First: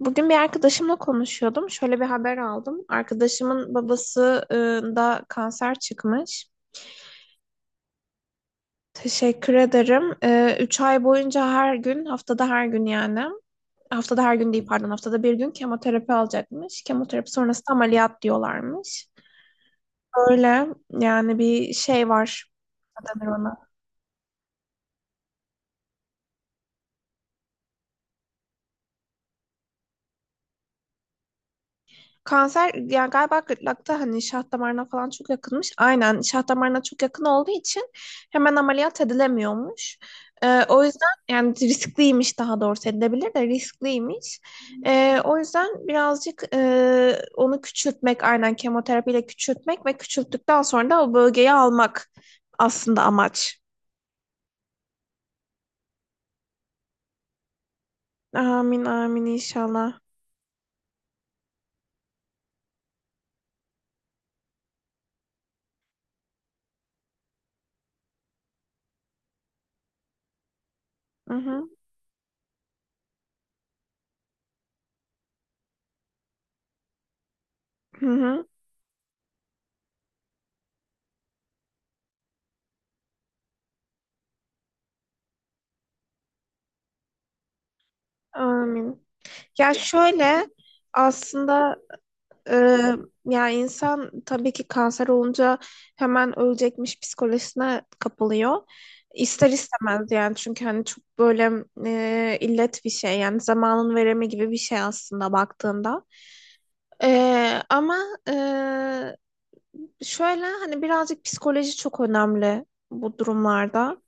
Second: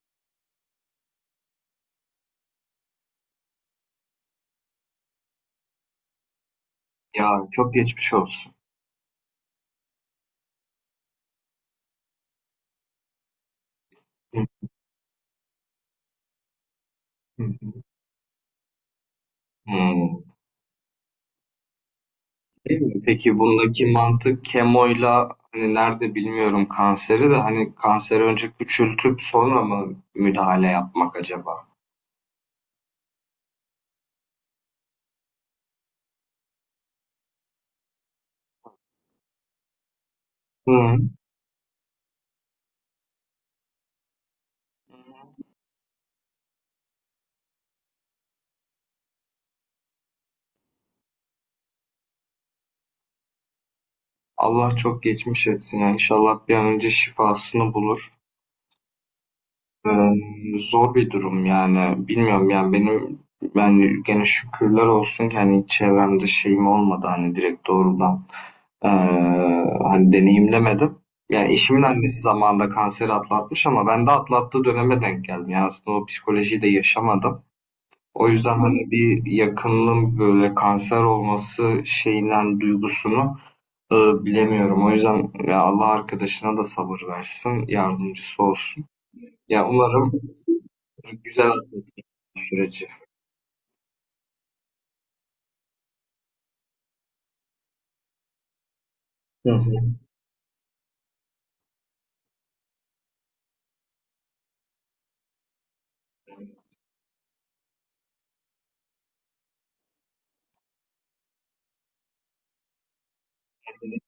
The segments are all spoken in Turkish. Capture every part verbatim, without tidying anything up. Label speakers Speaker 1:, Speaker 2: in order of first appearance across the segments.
Speaker 1: Bugün bir arkadaşımla konuşuyordum. Şöyle bir haber aldım. Arkadaşımın babası e, da kanser çıkmış.
Speaker 2: Ya, çok geçmiş olsun.
Speaker 1: Teşekkür ederim. E, üç ay boyunca her gün, haftada her gün yani. Haftada her
Speaker 2: Hı
Speaker 1: gün değil, pardon, haftada bir gün kemoterapi alacakmış. Kemoterapi sonrası da
Speaker 2: hı.
Speaker 1: ameliyat diyorlarmış.
Speaker 2: Hımm.
Speaker 1: Öyle yani, bir şey var.
Speaker 2: Değil mi?
Speaker 1: Ne denir
Speaker 2: Peki
Speaker 1: ona?
Speaker 2: bundaki mantık kemoyla, hani, nerede bilmiyorum kanseri de, hani, kanseri önce küçültüp sonra mı müdahale yapmak acaba?
Speaker 1: Kanser yani, galiba gırtlakta hani şah damarına falan çok yakınmış. Aynen şah damarına çok yakın olduğu için hemen ameliyat edilemiyormuş. Ee, o
Speaker 2: Hı.
Speaker 1: yüzden yani riskliymiş, daha doğrusu edilebilir de riskliymiş. Ee, o yüzden birazcık e, onu küçültmek, aynen kemoterapiyle küçültmek ve küçülttükten sonra da o bölgeyi almak aslında amaç.
Speaker 2: Allah çok geçmiş etsin ya. İnşallah bir an önce şifasını bulur.
Speaker 1: Amin amin inşallah.
Speaker 2: Emm, zor bir durum yani. Bilmiyorum yani benim, yani gene şükürler olsun ki, hani, hiç çevremde şeyim olmadı, hani, direkt doğrudan, Eee, hani deneyimlemedim.
Speaker 1: Hı
Speaker 2: Yani
Speaker 1: hı,
Speaker 2: eşimin annesi zamanında kanseri atlatmış ama ben de atlattığı döneme denk geldim. Yani aslında o psikolojiyi de yaşamadım.
Speaker 1: hı
Speaker 2: O
Speaker 1: hı,
Speaker 2: yüzden hani bir yakınının böyle kanser olması şeyinden duygusunu e, bilemiyorum. O yüzden ya Allah arkadaşına da sabır versin, yardımcısı olsun.
Speaker 1: amin.
Speaker 2: Ya
Speaker 1: Ya
Speaker 2: umarım
Speaker 1: şöyle
Speaker 2: güzel
Speaker 1: aslında.
Speaker 2: atlatır
Speaker 1: Ee,
Speaker 2: süreci.
Speaker 1: Yani insan tabii ki kanser olunca hemen ölecekmiş psikolojisine kapılıyor. İster
Speaker 2: Hı hı.
Speaker 1: istemez yani, çünkü hani çok böyle e, illet bir şey, yani zamanın veremi gibi bir şey aslında baktığında. Ee, ama şöyle hani birazcık psikoloji çok önemli bu durumlarda.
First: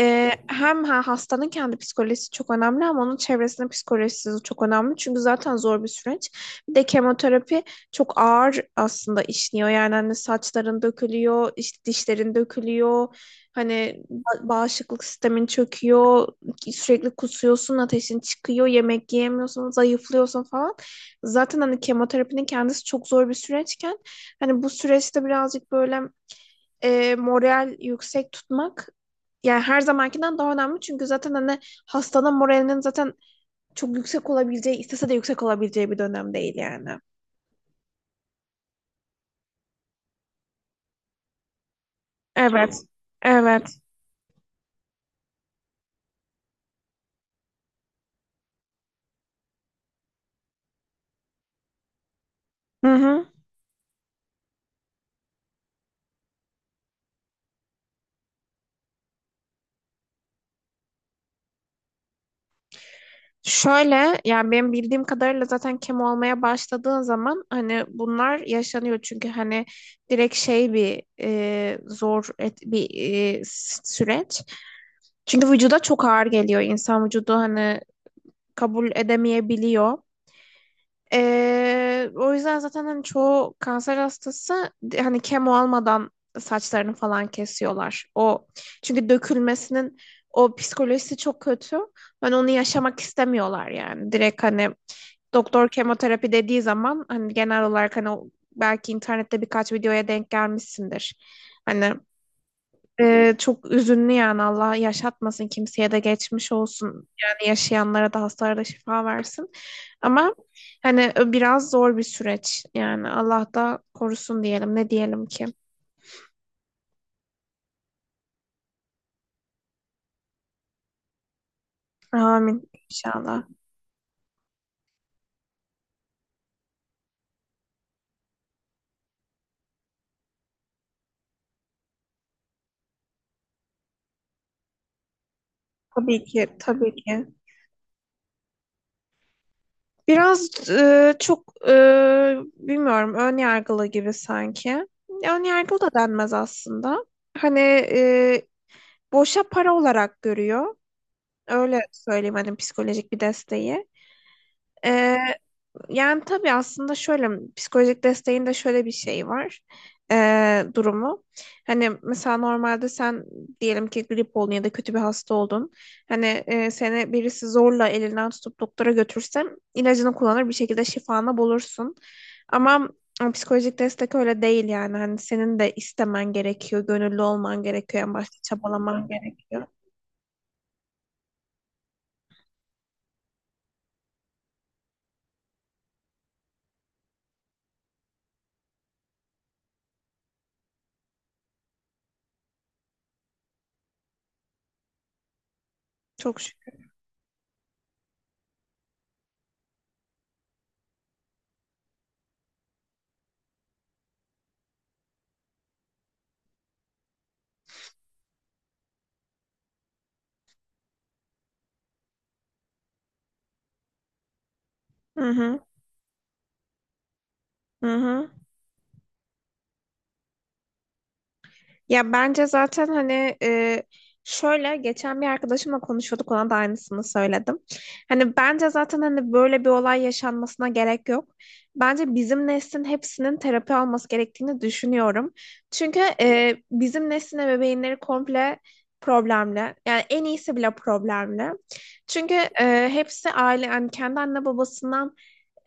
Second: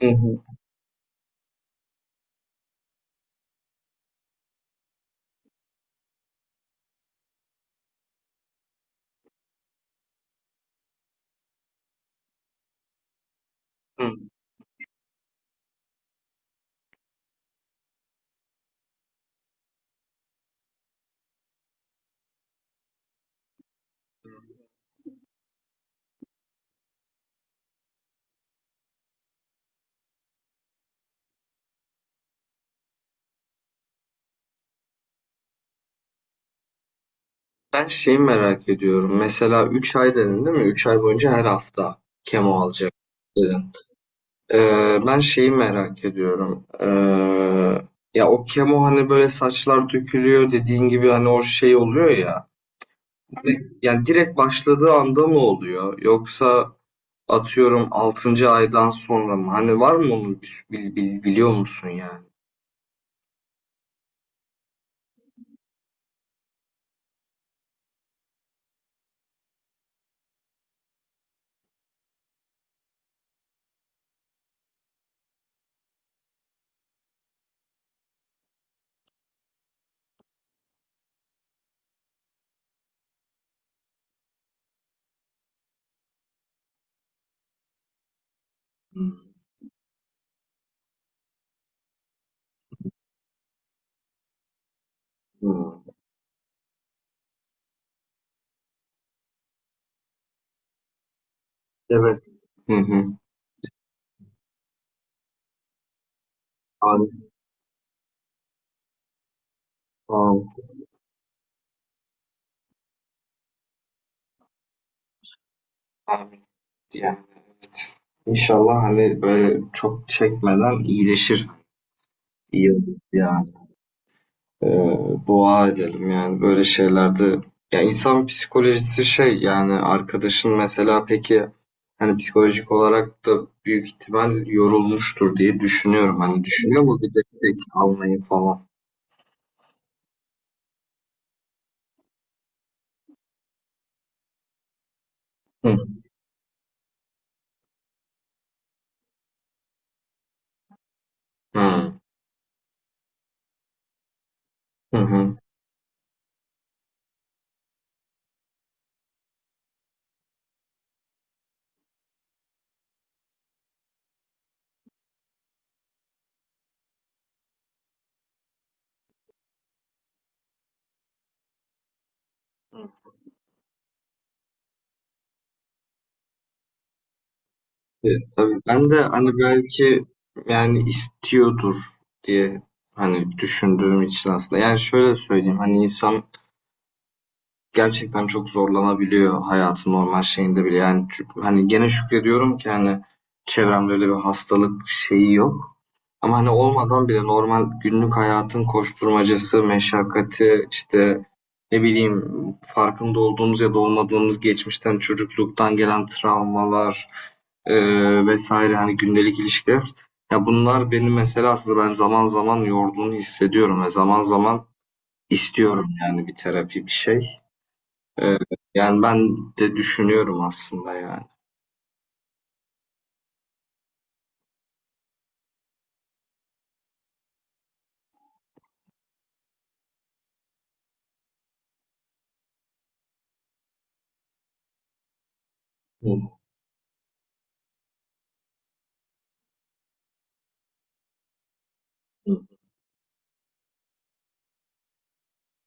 Speaker 2: Hı hı.
Speaker 1: Hem ha, hastanın kendi psikolojisi çok önemli ama onun çevresinin psikolojisi de çok önemli. Çünkü zaten zor bir süreç. Bir de kemoterapi çok ağır aslında işliyor. Yani hani saçların dökülüyor, işte dişlerin dökülüyor. Hani
Speaker 2: Hı.
Speaker 1: ba- bağışıklık sistemin çöküyor. Sürekli kusuyorsun, ateşin çıkıyor, yemek yiyemiyorsun, zayıflıyorsun falan. Zaten hani kemoterapinin kendisi çok zor bir süreçken, hani bu süreçte birazcık böyle e, moral yüksek tutmak yani her zamankinden daha önemli. Çünkü zaten hani hastanın moralinin zaten çok yüksek olabileceği, istese de yüksek olabileceği bir dönem değil yani.
Speaker 2: Ben şeyi merak ediyorum. Mesela üç ay dedin değil mi? Üç ay boyunca her hafta kemo
Speaker 1: Evet.
Speaker 2: alacak.
Speaker 1: Evet.
Speaker 2: Ee, ben şeyi merak ediyorum. Ee, ya o kemo hani böyle saçlar dökülüyor dediğin gibi hani o şey oluyor ya.
Speaker 1: Hı hı.
Speaker 2: Ne- Yani direkt başladığı anda mı oluyor? Yoksa atıyorum altıncı aydan sonra mı? Hani var mı onun bir- bil- bil- biliyor musun yani?
Speaker 1: Şöyle yani benim bildiğim kadarıyla zaten kemo olmaya başladığın zaman hani bunlar yaşanıyor, çünkü hani direkt şey bir e, zor et, bir e, s- süreç. Çünkü vücuda çok ağır geliyor. İnsan vücudu hani kabul edemeyebiliyor. Ee, o yüzden zaten hani çoğu kanser hastası hani kemo almadan saçlarını falan kesiyorlar. O, çünkü
Speaker 2: Hmm.
Speaker 1: dökülmesinin o psikolojisi çok kötü. Ben onu yaşamak istemiyorlar yani. Direkt hani doktor
Speaker 2: Hmm.
Speaker 1: kemoterapi dediği zaman hani genel olarak hani o- belki internette birkaç videoya denk gelmişsindir. Hani
Speaker 2: Evet. Hı hı.
Speaker 1: ee, çok üzünlü yani, Allah yaşatmasın kimseye, de geçmiş olsun
Speaker 2: Amin.
Speaker 1: yani, yaşayanlara da hastalara da şifa versin ama
Speaker 2: Sağ.
Speaker 1: hani biraz zor bir süreç yani, Allah da korusun diyelim, ne diyelim ki.
Speaker 2: Amin. Yani İnşallah hani böyle çok çekmeden iyileşir.
Speaker 1: Amin
Speaker 2: İyi olur yani.
Speaker 1: inşallah.
Speaker 2: Ee, dua edelim yani böyle şeylerde, ya insan psikolojisi şey yani arkadaşın mesela peki hani psikolojik olarak da büyük ihtimal yorulmuştur diye düşünüyorum.
Speaker 1: Tabii
Speaker 2: Hani
Speaker 1: ki,
Speaker 2: düşünüyor
Speaker 1: tabii
Speaker 2: mu bir
Speaker 1: ki,
Speaker 2: destek almayı falan?
Speaker 1: biraz e, çok e, bilmiyorum, ön yargılı gibi sanki. Ön
Speaker 2: Hı.
Speaker 1: yargılı da denmez aslında. Hani e, boşa para olarak görüyor. Öyle
Speaker 2: Hı.
Speaker 1: söyleyeyim hani, psikolojik bir desteği.
Speaker 2: Hı
Speaker 1: Ee,
Speaker 2: hı.
Speaker 1: Yani tabii aslında şöyle, psikolojik desteğin de şöyle bir şey var, ee, durumu. Hani mesela normalde sen diyelim ki grip oldun ya da kötü bir hasta oldun. Hani e, seni birisi zorla elinden tutup doktora götürsem, ilacını kullanır, bir şekilde şifanı bulursun. Ama e, psikolojik destek öyle değil yani. Hani senin de istemen gerekiyor, gönüllü olman gerekiyor,
Speaker 2: E,
Speaker 1: en başta
Speaker 2: tabii ben de
Speaker 1: çabalaman
Speaker 2: hani
Speaker 1: gerekiyor.
Speaker 2: belki yani istiyordur diye hani düşündüğüm için aslında. Yani şöyle söyleyeyim hani insan gerçekten çok zorlanabiliyor hayatın normal şeyinde bile. Yani çü hani gene şükrediyorum ki hani çevremde öyle bir hastalık şeyi yok. Ama
Speaker 1: Çok
Speaker 2: hani
Speaker 1: şükür.
Speaker 2: olmadan bile normal günlük hayatın koşturmacası, meşakkati, işte ne bileyim, farkında olduğumuz ya da olmadığımız geçmişten, çocukluktan gelen travmalar, eee, vesaire hani gündelik ilişkiler. Ya bunlar beni mesela aslında ben zaman zaman yorduğunu hissediyorum ve zaman zaman
Speaker 1: Hı hı.
Speaker 2: istiyorum yani bir terapi, bir şey.
Speaker 1: Hı hı.
Speaker 2: Eee, yani ben de düşünüyorum aslında yani.
Speaker 1: Ya bence zaten hani e, şöyle geçen bir arkadaşımla konuşuyorduk, ona da aynısını söyledim. Hani bence zaten hani böyle bir olay yaşanmasına gerek yok. Bence bizim neslin hepsinin terapi alması gerektiğini düşünüyorum. Çünkü
Speaker 2: Hı
Speaker 1: e, bizim neslin ebeveynleri komple problemli. Yani en iyisi bile problemli. Çünkü
Speaker 2: hı,
Speaker 1: e, hepsi aile, yani kendi anne babasından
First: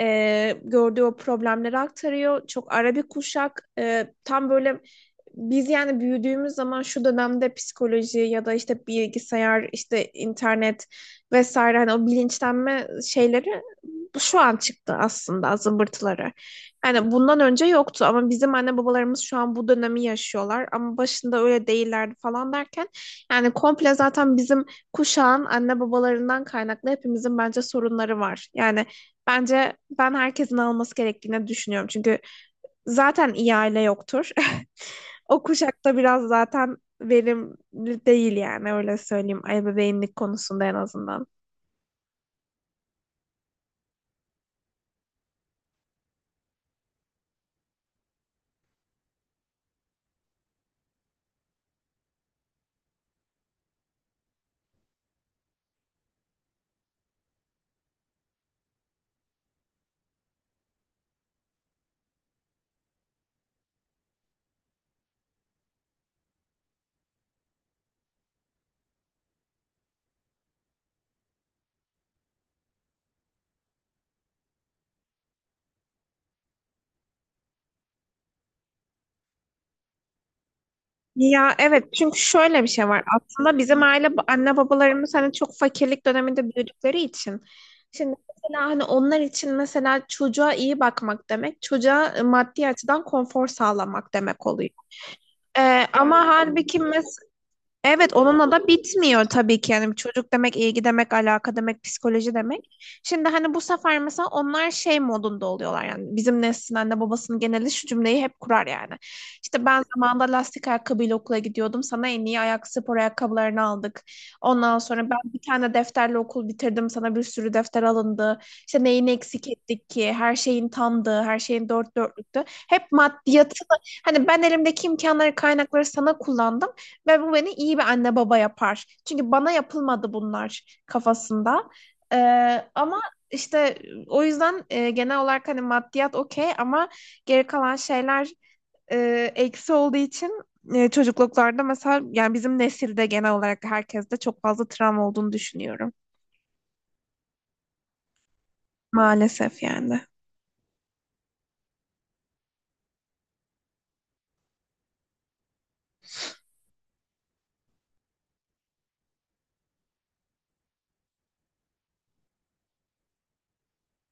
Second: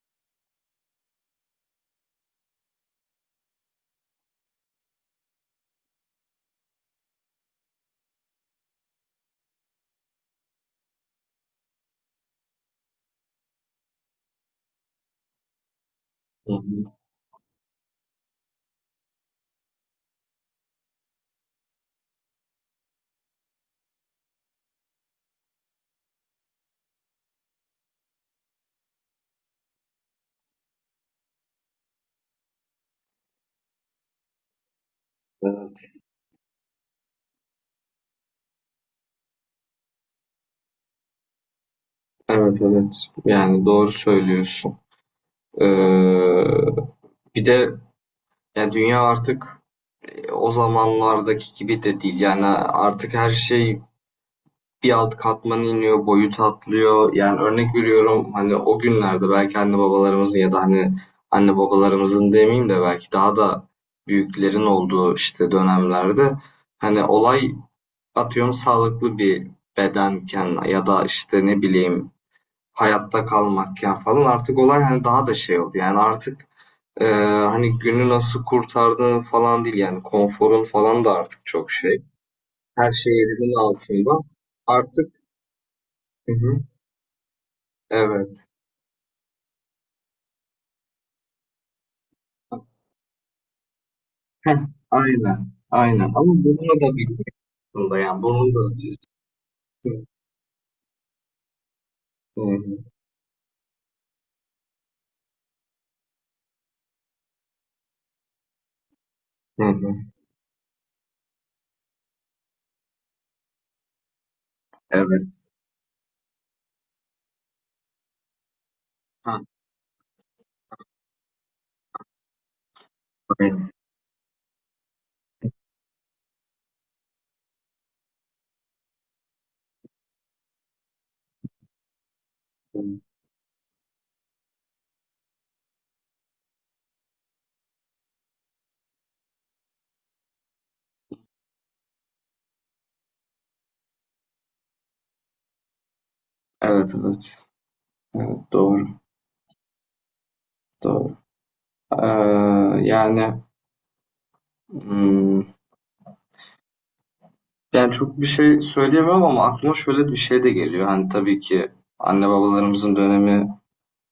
Speaker 1: e, gördüğü o problemleri aktarıyor. Çok ara bir kuşak, e, tam böyle biz yani büyüdüğümüz zaman şu dönemde psikoloji ya da işte bilgisayar, işte internet vesaire, hani o bilinçlenme şeyleri şu an çıktı aslında zımbırtıları.
Speaker 2: hı hı.
Speaker 1: Yani bundan önce yoktu ama bizim anne babalarımız şu an bu dönemi yaşıyorlar, ama başında öyle değillerdi falan derken yani komple zaten bizim kuşağın anne babalarından kaynaklı hepimizin bence sorunları var. Yani bence ben herkesin alması gerektiğini düşünüyorum. Çünkü zaten iyi aile yoktur. O
Speaker 2: Evet.
Speaker 1: kuşakta biraz zaten verimli değil yani, öyle söyleyeyim, ebeveynlik konusunda en azından.
Speaker 2: Evet evet. Yani doğru söylüyorsun. Eee, bir de yani dünya artık e, o zamanlardaki gibi de değil. Yani artık her şey bir alt katmana iniyor, boyut atlıyor. Yani örnek veriyorum hani o günlerde belki anne babalarımızın ya da hani anne babalarımızın demeyeyim de belki daha da büyüklerin olduğu işte dönemlerde hani olay atıyorum sağlıklı bir bedenken ya da işte ne bileyim hayatta kalmakken falan artık olay hani daha da şey oldu. Yani artık, e, hani günü nasıl kurtardığın falan değil yani konforun falan da artık
Speaker 1: Ya
Speaker 2: çok
Speaker 1: evet,
Speaker 2: şey.
Speaker 1: çünkü şöyle bir şey
Speaker 2: Her
Speaker 1: var.
Speaker 2: şey
Speaker 1: Aslında
Speaker 2: elinin
Speaker 1: bizim aile,
Speaker 2: altında.
Speaker 1: anne babalarımız
Speaker 2: Artık,
Speaker 1: hani çok fakirlik
Speaker 2: hı
Speaker 1: döneminde
Speaker 2: hı,
Speaker 1: büyüdükleri için. Şimdi
Speaker 2: evet.
Speaker 1: mesela hani onlar için mesela çocuğa iyi bakmak demek, çocuğa maddi açıdan konfor sağlamak demek
Speaker 2: Heh,
Speaker 1: oluyor.
Speaker 2: aynen.
Speaker 1: Ee,
Speaker 2: Aynen.
Speaker 1: ama
Speaker 2: Ama
Speaker 1: halbuki
Speaker 2: bunu da
Speaker 1: mesela.
Speaker 2: biliyorsun da
Speaker 1: Evet,
Speaker 2: yani
Speaker 1: onunla
Speaker 2: bunun da
Speaker 1: da
Speaker 2: ötesi.
Speaker 1: bitmiyor tabii ki. Yani
Speaker 2: Hı
Speaker 1: çocuk demek, ilgi demek, alaka demek, psikoloji demek.
Speaker 2: hı,
Speaker 1: Şimdi hani bu sefer mesela onlar şey modunda oluyorlar yani. Bizim neslin anne babasının geneli şu cümleyi hep kurar yani:
Speaker 2: hı
Speaker 1: İşte ben
Speaker 2: hı.
Speaker 1: zamanında lastik ayakkabıyla okula gidiyordum, sana en iyi ayak spor ayakkabılarını aldık. Ondan sonra ben bir
Speaker 2: Evet.
Speaker 1: tane defterle okul bitirdim, sana bir sürü defter alındı. İşte neyini
Speaker 2: Ha,
Speaker 1: eksik ettik ki? Her şeyin tamdı, her şeyin dört dörtlüktü. Hep maddiyatı.
Speaker 2: aynen.
Speaker 1: Hani ben elimdeki imkanları, kaynakları sana kullandım. Ve bu beni iyi bir anne baba yapar. Çünkü bana yapılmadı bunlar kafasında. Ee, ama işte o yüzden e, genel olarak hani maddiyat okey ama geri kalan şeyler e, eksi olduğu için e, çocukluklarda mesela, yani bizim nesilde genel olarak herkeste çok fazla travma olduğunu düşünüyorum.
Speaker 2: Evet evet. Doğru.
Speaker 1: Maalesef yani.
Speaker 2: Doğru. Ee, yani, hımm, yani çok bir şey söyleyemem ama aklıma şöyle bir şey de geliyor. Hani tabii ki anne babalarımızın dönemi,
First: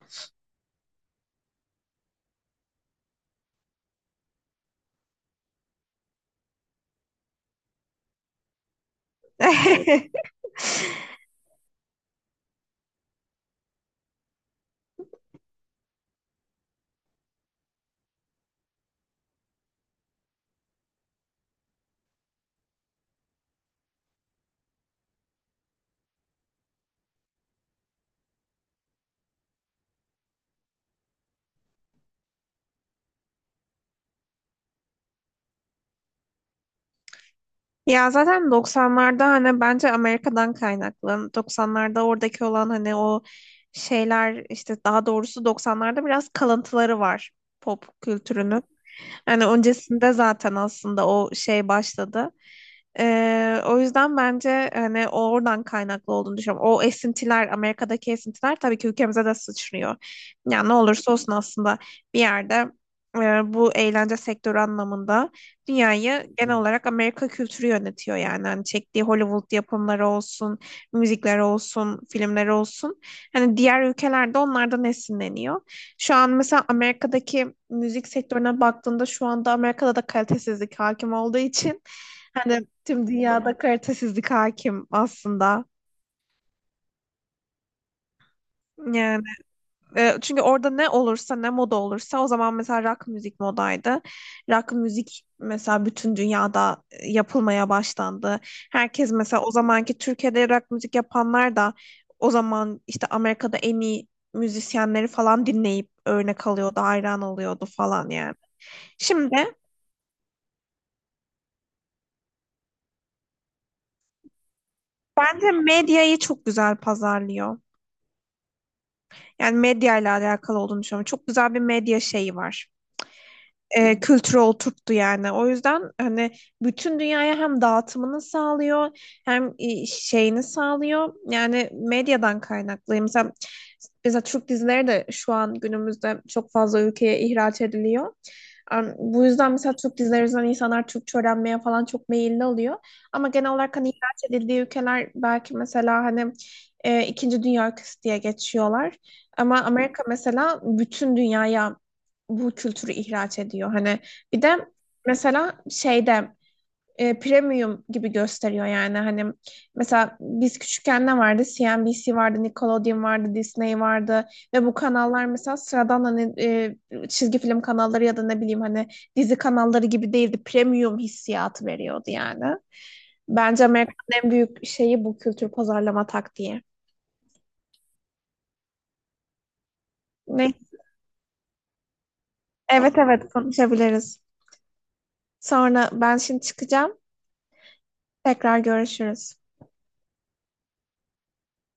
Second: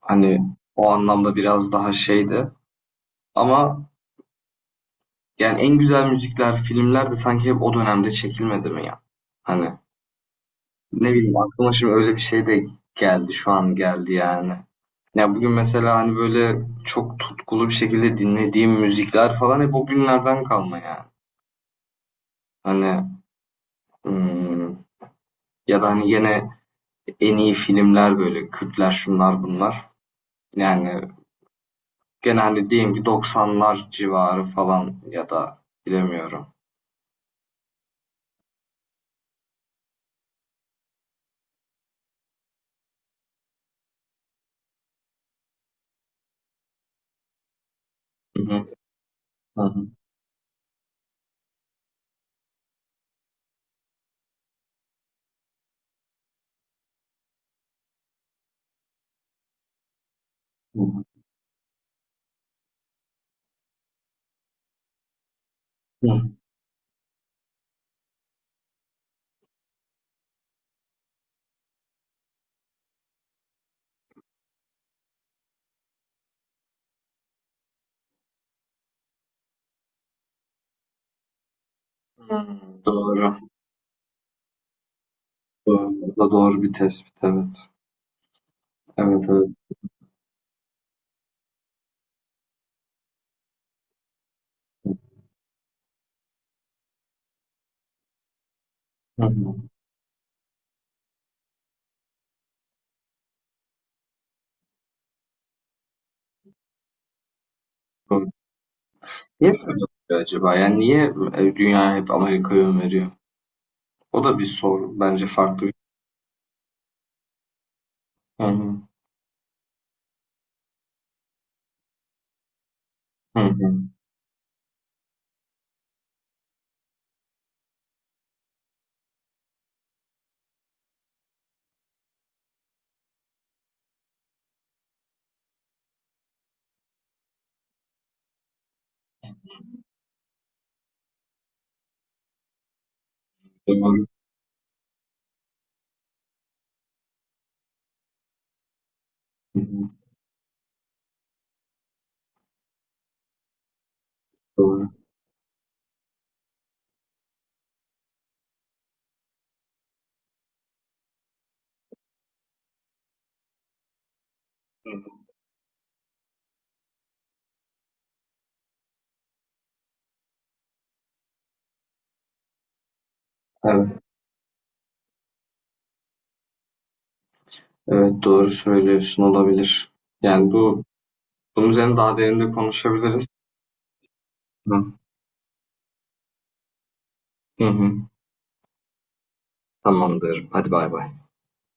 Speaker 2: hani, o anlamda biraz daha şeydi, ama yani en güzel müzikler, filmler de sanki hep o dönemde çekilmedi mi ya? Hani ne bileyim, aklıma şimdi öyle bir şey de geldi, şu an geldi yani. Ya, bugün mesela hani böyle çok tutkulu bir şekilde dinlediğim müzikler falan hep o günlerden kalma yani. Hani, ımm, ya da hani gene en iyi filmler böyle Kürtler şunlar bunlar. Yani genelde diyeyim ki doksanlar civarı falan ya da bilemiyorum.
Speaker 1: Ya zaten doksanlarda hani bence Amerika'dan kaynaklı. doksanlarda oradaki olan hani o şeyler, işte daha doğrusu doksanlarda biraz kalıntıları var pop
Speaker 2: Hı
Speaker 1: kültürünün.
Speaker 2: hı,
Speaker 1: Yani
Speaker 2: hı hı,
Speaker 1: öncesinde zaten aslında o şey başladı. Ee, o yüzden bence hani o oradan kaynaklı olduğunu düşünüyorum. O esintiler, Amerika'daki esintiler tabii ki ülkemize de sıçrıyor. Yani ne
Speaker 2: hı
Speaker 1: olursa olsun aslında bir yerde e, bu eğlence sektörü anlamında
Speaker 2: hı.
Speaker 1: dünyayı genel olarak Amerika kültürü yönetiyor yani. Hani çektiği Hollywood yapımları olsun, müzikleri olsun, filmleri olsun. Hani diğer ülkelerde onlardan esinleniyor. Şu an mesela Amerika'daki müzik sektörüne baktığında, şu anda Amerika'da da kalitesizlik hakim olduğu için
Speaker 2: Hı.
Speaker 1: hani tüm
Speaker 2: Doğru.
Speaker 1: dünyada kalitesizlik hakim aslında.
Speaker 2: Doğru. Bu da doğru bir tespit, evet.
Speaker 1: Yani
Speaker 2: Evet evet.
Speaker 1: e, çünkü orada ne olursa, ne moda olursa, o zaman mesela rock müzik modaydı. Rock müzik mesela bütün dünyada e, yapılmaya başlandı. Herkes
Speaker 2: Hı
Speaker 1: mesela, o
Speaker 2: hı.
Speaker 1: zamanki Türkiye'de rock müzik yapanlar da o zaman işte Amerika'da en iyi müzisyenleri falan dinleyip örnek alıyordu, hayran oluyordu falan
Speaker 2: Doğru.
Speaker 1: yani. Şimdi
Speaker 2: Niye böyle oluyor acaba? Yani niye e, dünya hep Amerika'ya öneriyor? O da bir soru. Bence
Speaker 1: bence
Speaker 2: farklı bir,
Speaker 1: medyayı çok güzel pazarlıyor.
Speaker 2: hı hı,
Speaker 1: Yani medya ile alakalı olduğunu düşünüyorum. Çok güzel bir medya şeyi var.
Speaker 2: hı hı.
Speaker 1: Ee, kültürü oturttu yani. O yüzden hani bütün dünyaya hem dağıtımını sağlıyor hem e, şeyini sağlıyor. Yani medyadan kaynaklı. Mesela, mesela Türk dizileri de şu an günümüzde çok fazla ülkeye ihraç ediliyor. Am, Bu yüzden mesela Türk dizileri yüzünden insanlar Türkçe öğrenmeye falan çok meyilli oluyor. Ama genel olarak hani
Speaker 2: Doğru.
Speaker 1: ihraç edildiği ülkeler belki mesela hani e, ikinci dünya ülkesi diye geçiyorlar. Ama
Speaker 2: Hı hı.
Speaker 1: Amerika mesela bütün dünyaya bu kültürü ihraç ediyor. Hani bir de
Speaker 2: Doğru.
Speaker 1: mesela şeyde e, premium gibi gösteriyor yani, hani mesela biz küçükken ne vardı? C N B C vardı, Nickelodeon vardı, Disney vardı ve bu kanallar mesela sıradan hani e, çizgi film kanalları ya da ne bileyim hani dizi kanalları gibi değildi. Premium hissiyatı veriyordu yani. Bence
Speaker 2: Evet,
Speaker 1: Amerika'nın en büyük şeyi bu kültür pazarlama taktiği.
Speaker 2: evet doğru söylüyorsun olabilir. Yani
Speaker 1: Ne?
Speaker 2: bu, bunun üzerine daha derinde
Speaker 1: Evet
Speaker 2: konuşabiliriz.
Speaker 1: evet, konuşabiliriz.
Speaker 2: Hı.
Speaker 1: Sonra ben şimdi çıkacağım.
Speaker 2: Hı.
Speaker 1: Tekrar görüşürüz.
Speaker 2: Tamamdır. Hadi bay bay.